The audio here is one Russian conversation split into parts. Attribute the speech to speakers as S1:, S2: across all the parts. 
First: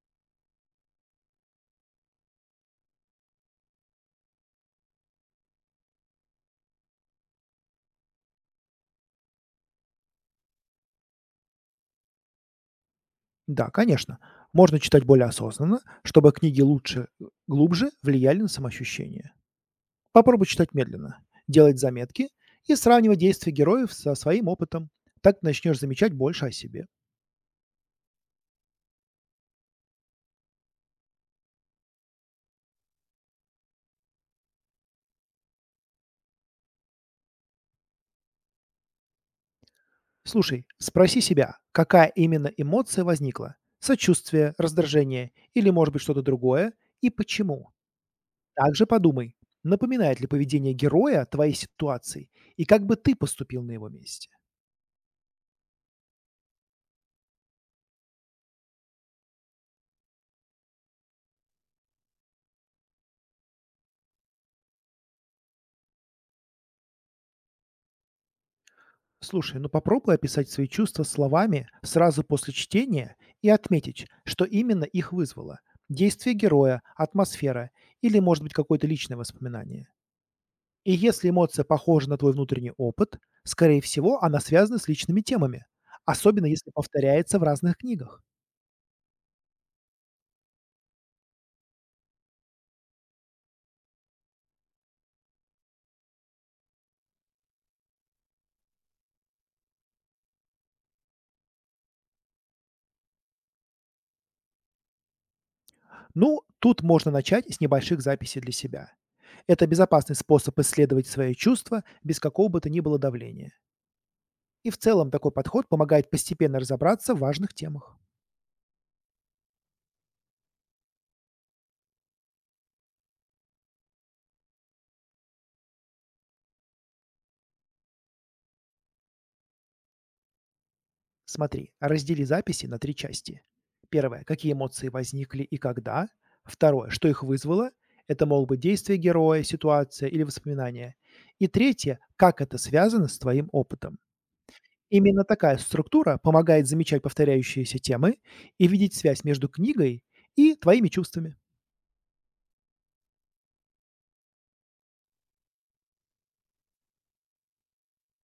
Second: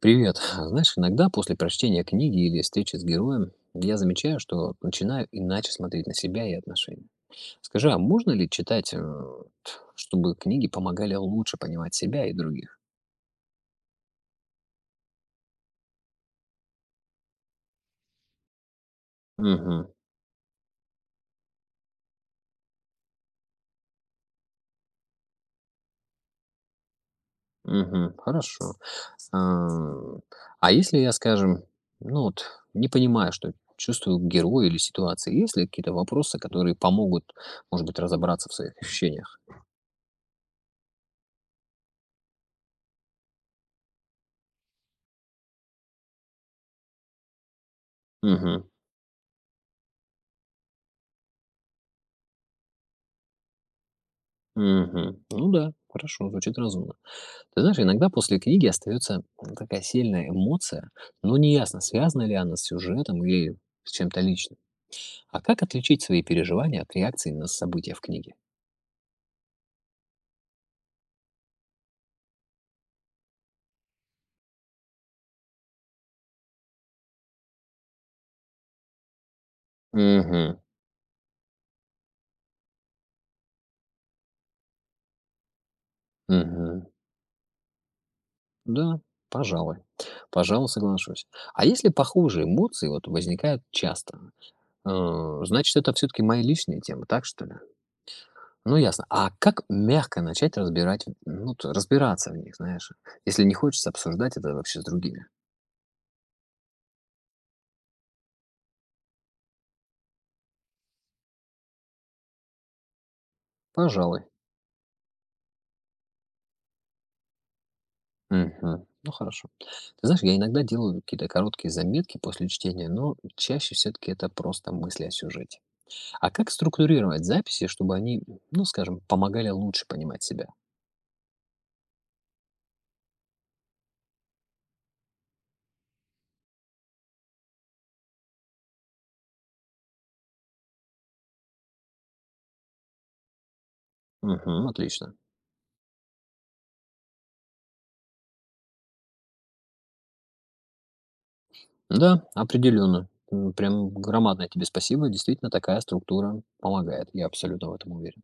S1: Привет. Знаешь, иногда после прочтения книги или встречи с героем я замечаю, что начинаю иначе смотреть на себя и отношения. Скажи, а можно ли читать, чтобы книги помогали лучше понимать себя и других?
S2: Да, конечно. Можно читать более осознанно, чтобы книги лучше, глубже влияли на самоощущение.
S1: Угу,
S2: Попробуй читать медленно, делать заметки и сравнивать действия героев со своим опытом. Так начнешь замечать больше о себе.
S1: угу, хорошо. Ам, А если я, скажем, ну вот, не понимаю, что чувствую героя или ситуации, есть ли какие-то вопросы, которые помогут, может быть, разобраться в своих ощущениях?
S2: Слушай, спроси себя, какая именно эмоция возникла? Сочувствие, раздражение или, может быть, что-то другое? И почему?
S1: Угу,
S2: Также подумай, напоминает ли поведение героя твоей ситуации и как бы ты поступил на его месте.
S1: угу. Ну да, хорошо, звучит разумно. Ты знаешь, иногда после книги остается такая сильная эмоция, но неясно, связана ли она с сюжетом или с чем-то личным. А как отличить свои переживания от реакции на события в книге?
S2: Слушай, ну попробуй описать свои чувства словами сразу после чтения и отметить, что именно их вызвало. Действие героя, атмосфера или, может быть, какое-то личное воспоминание.
S1: Угу,
S2: И если эмоция похожа на твой внутренний опыт, скорее всего, она связана с личными темами, особенно если
S1: угу.
S2: повторяется в разных книгах.
S1: Да, пожалуй. Пожалуй, соглашусь. А если похожие эмоции вот возникают часто, э, значит, это все-таки мои личные темы, так что ли? Ну, ясно. А как мягко начать разбирать, ну, разбираться в них, знаешь, если не хочется обсуждать это вообще с другими?
S2: Ну, тут можно начать с небольших записей для себя. Это безопасный способ исследовать свои чувства без какого бы то ни было давления.
S1: Пожалуй.
S2: И в целом такой подход помогает постепенно разобраться в важных темах.
S1: Мгм. Ну, хорошо. Ты знаешь, я иногда делаю какие-то короткие заметки после чтения, но чаще все-таки это просто мысли о сюжете. А как структурировать записи, чтобы они, ну, скажем, помогали лучше понимать себя?
S2: Смотри, раздели записи на 3 части. Первое, какие эмоции возникли и когда? Второе, что их вызвало? Это могут быть действия героя, ситуация или воспоминания. И третье, как это связано с твоим опытом?
S1: Угу, отлично.
S2: Именно такая структура помогает замечать повторяющиеся темы и видеть связь между книгой и твоими чувствами.
S1: Да, определенно. Прям громадное тебе спасибо. Действительно, такая структура помогает. Я абсолютно в этом уверен.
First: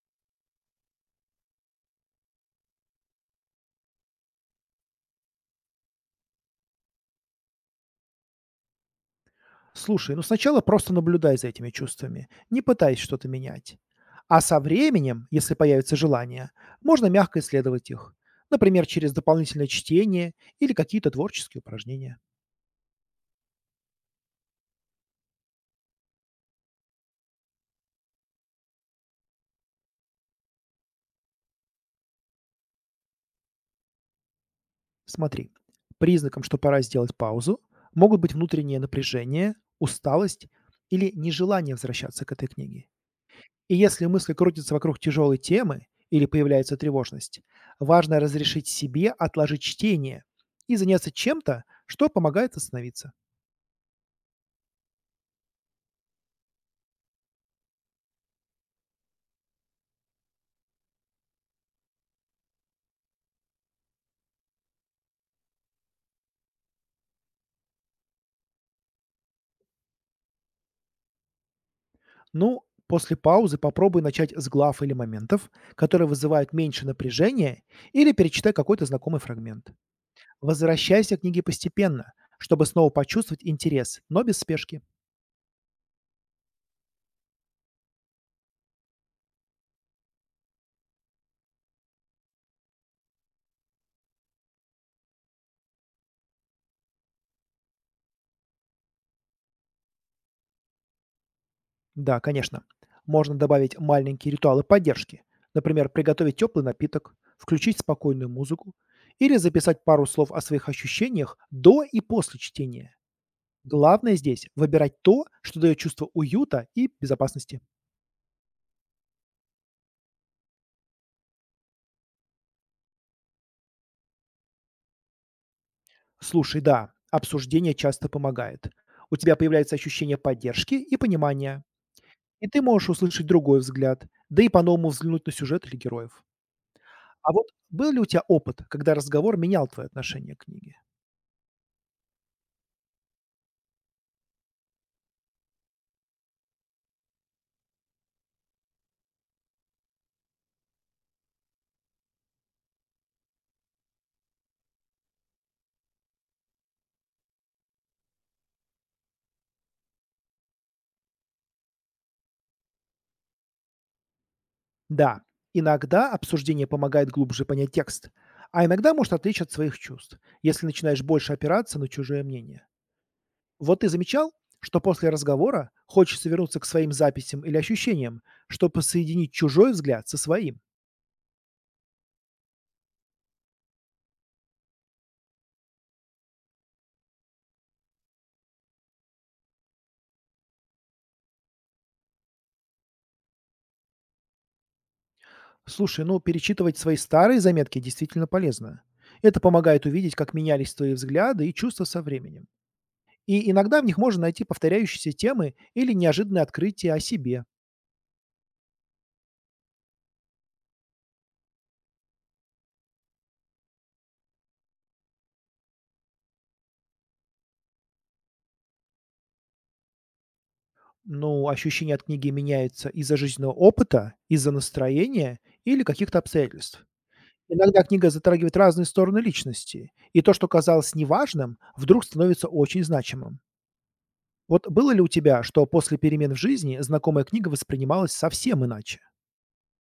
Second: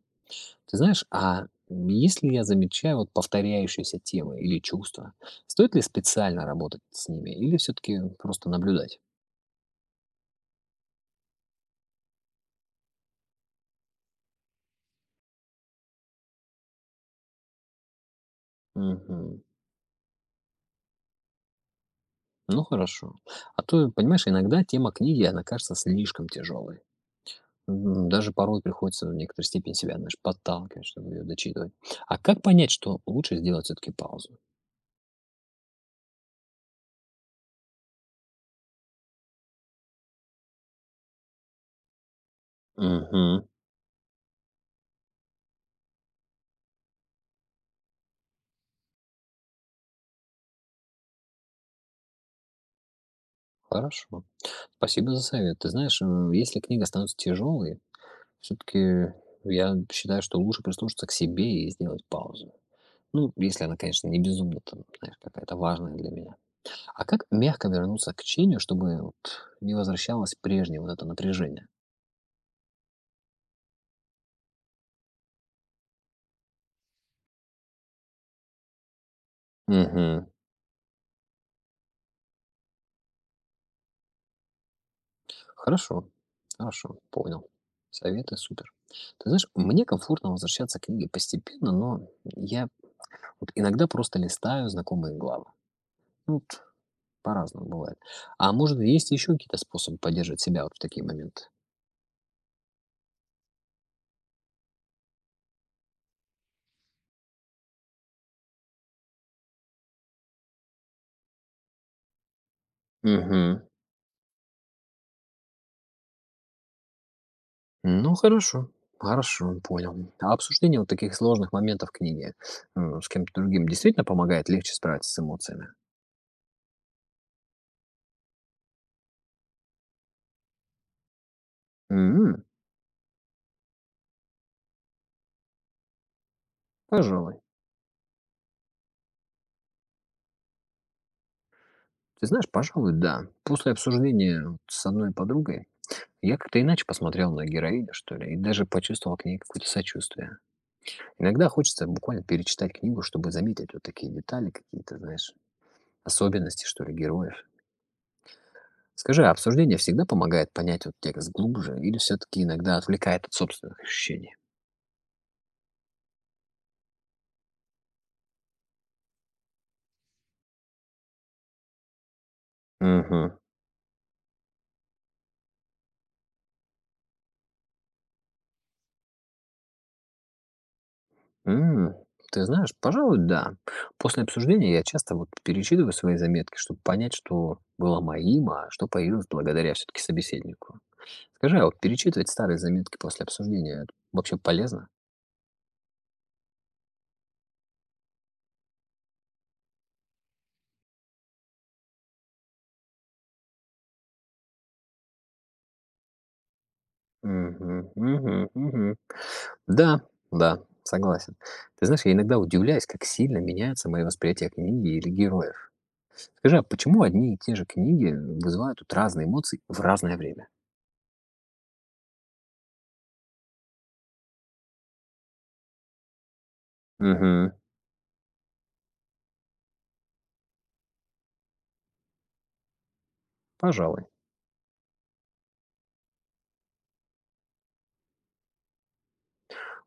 S1: Ты знаешь, а если я замечаю вот повторяющиеся темы или чувства, стоит ли специально работать с ними или все-таки просто наблюдать?
S2: Слушай, ну сначала просто наблюдай за этими чувствами, не пытаясь что-то менять. А со временем, если появится желание, можно мягко исследовать их. Например, через
S1: Мгм.
S2: дополнительное чтение или какие-то творческие упражнения.
S1: Ну хорошо. А то, понимаешь, иногда тема книги, она кажется слишком тяжелой. Даже порой приходится в некоторой степени себя, знаешь, подталкивать, чтобы ее дочитывать. А как понять, что лучше сделать все-таки паузу?
S2: Смотри, признаком, что пора сделать паузу, могут быть внутреннее напряжение, усталость или нежелание возвращаться к этой книге.
S1: Угу.
S2: И если мысли крутятся вокруг тяжелой темы или появляется тревожность, важно разрешить себе отложить чтение и заняться чем-то, что помогает остановиться.
S1: Хорошо. Спасибо за совет. Ты знаешь, если книга становится тяжелой, все-таки я считаю, что лучше прислушаться к себе и сделать паузу. Ну, если она, конечно, не безумно, там, знаешь, какая-то важная для меня. А как мягко вернуться к чтению, чтобы вот не возвращалось прежнее вот это напряжение?
S2: Ну, после паузы попробуй начать с глав или моментов, которые вызывают меньше напряжения, или перечитай какой-то знакомый фрагмент.
S1: Мгм.
S2: Возвращайся к книге постепенно, чтобы снова почувствовать интерес, но без спешки.
S1: Хорошо, хорошо, понял. Советы супер. Ты знаешь, мне комфортно возвращаться к книге постепенно, но я вот иногда просто листаю знакомые главы. Ну, вот по-разному бывает. А может, есть еще какие-то способы поддерживать себя вот в такие моменты?
S2: Да, конечно. Можно добавить маленькие ритуалы поддержки. Например, приготовить теплый напиток, включить спокойную музыку или записать пару слов о своих ощущениях до и после чтения.
S1: Угу.
S2: Главное здесь – выбирать то, что дает чувство уюта и безопасности.
S1: Ну, хорошо. Хорошо, понял. А обсуждение вот таких сложных моментов книги с кем-то другим действительно помогает легче справиться с эмоциями?
S2: Слушай, да, обсуждение часто помогает. У тебя появляется ощущение поддержки и понимания,
S1: М,
S2: и ты можешь услышать другой взгляд, да и по-новому взглянуть на сюжет или героев. А
S1: Пожалуй.
S2: вот был ли у тебя опыт, когда разговор менял твое отношение к книге?
S1: Ты знаешь, пожалуй, да. После обсуждения вот с одной подругой я как-то иначе посмотрел на героиню, что ли, и даже почувствовал к ней какое-то сочувствие. Иногда хочется буквально перечитать книгу, чтобы заметить вот такие детали какие-то, знаешь, особенности, что ли, героев. Скажи, а обсуждение всегда помогает понять вот текст глубже или все-таки иногда отвлекает от собственных ощущений?
S2: Да, иногда обсуждение помогает глубже понять текст, а иногда может отвлечь от своих чувств, если начинаешь больше опираться на чужое мнение.
S1: Угу.
S2: Вот ты замечал, что после разговора хочется вернуться к своим записям или ощущениям, чтобы соединить чужой взгляд со своим.
S1: М, Ты знаешь, пожалуй, да. После обсуждения я часто вот перечитываю свои заметки, чтобы понять, что было моим, а что появилось благодаря все-таки собеседнику. Скажи, а вот перечитывать старые заметки после обсуждения это вообще полезно?
S2: Слушай, ну перечитывать свои старые заметки действительно полезно. Это помогает увидеть, как менялись твои взгляды и чувства со временем. И иногда в них можно найти повторяющиеся темы или неожиданные открытия о себе.
S1: Мгм, мгм, мгм. Да, да, согласен. Ты знаешь, я иногда удивляюсь, как сильно меняется мое восприятие книги или героев. Скажи, а почему одни и те же книги вызывают вот разные эмоции в разное время?
S2: Ну, ощущения от книги меняются из-за жизненного опыта, из-за настроения или каких-то обстоятельств.
S1: Угу,
S2: Иногда книга затрагивает разные стороны личности, и то, что казалось неважным, вдруг становится очень значимым.
S1: пожалуй.
S2: Вот было ли у тебя, что после перемен в жизни знакомая книга воспринималась совсем иначе?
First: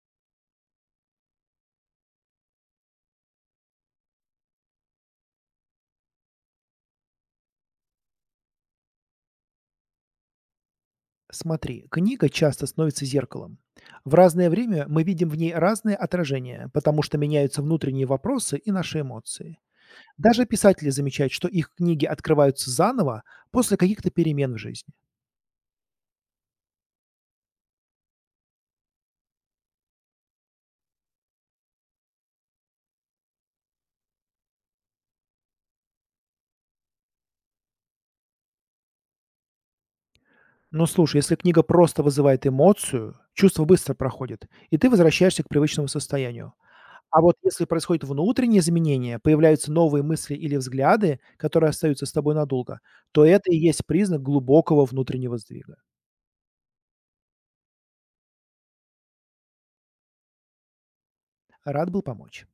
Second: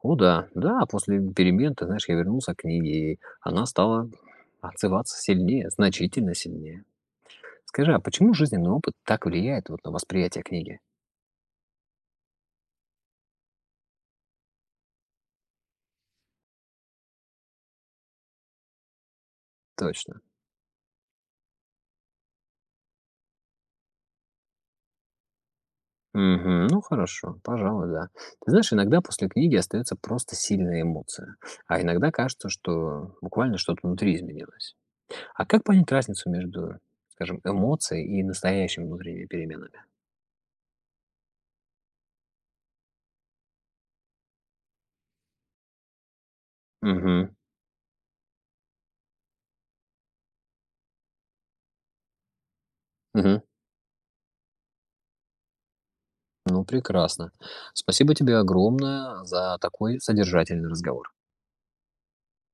S1: О, да, да, после перемен, ты знаешь, я вернулся к книге, и она стала отзываться сильнее, значительно сильнее. Скажи, а почему жизненный опыт так влияет вот на восприятие книги?
S2: Смотри, книга часто становится зеркалом. В разное время мы видим в ней разные отражения, потому что меняются внутренние вопросы и наши эмоции.
S1: Точно.
S2: Даже писатели замечают, что их книги открываются заново после каких-то перемен в жизни.
S1: Мгм. Ну хорошо, пожалуй, да. Ты знаешь, иногда после книги остается просто сильная эмоция, а иногда кажется, что буквально что-то внутри изменилось. А как понять разницу между, скажем, эмоцией и настоящими внутренними переменами?
S2: Но слушай, если книга просто вызывает эмоцию, чувство быстро проходит, и ты возвращаешься к привычному состоянию. А
S1: Мгм.
S2: вот если происходят внутренние изменения, появляются новые мысли или взгляды, которые остаются с тобой надолго, то
S1: Мгм.
S2: это и есть признак глубокого внутреннего сдвига.
S1: Ну прекрасно. Спасибо тебе огромное за такой содержательный разговор.
S2: Рад был помочь.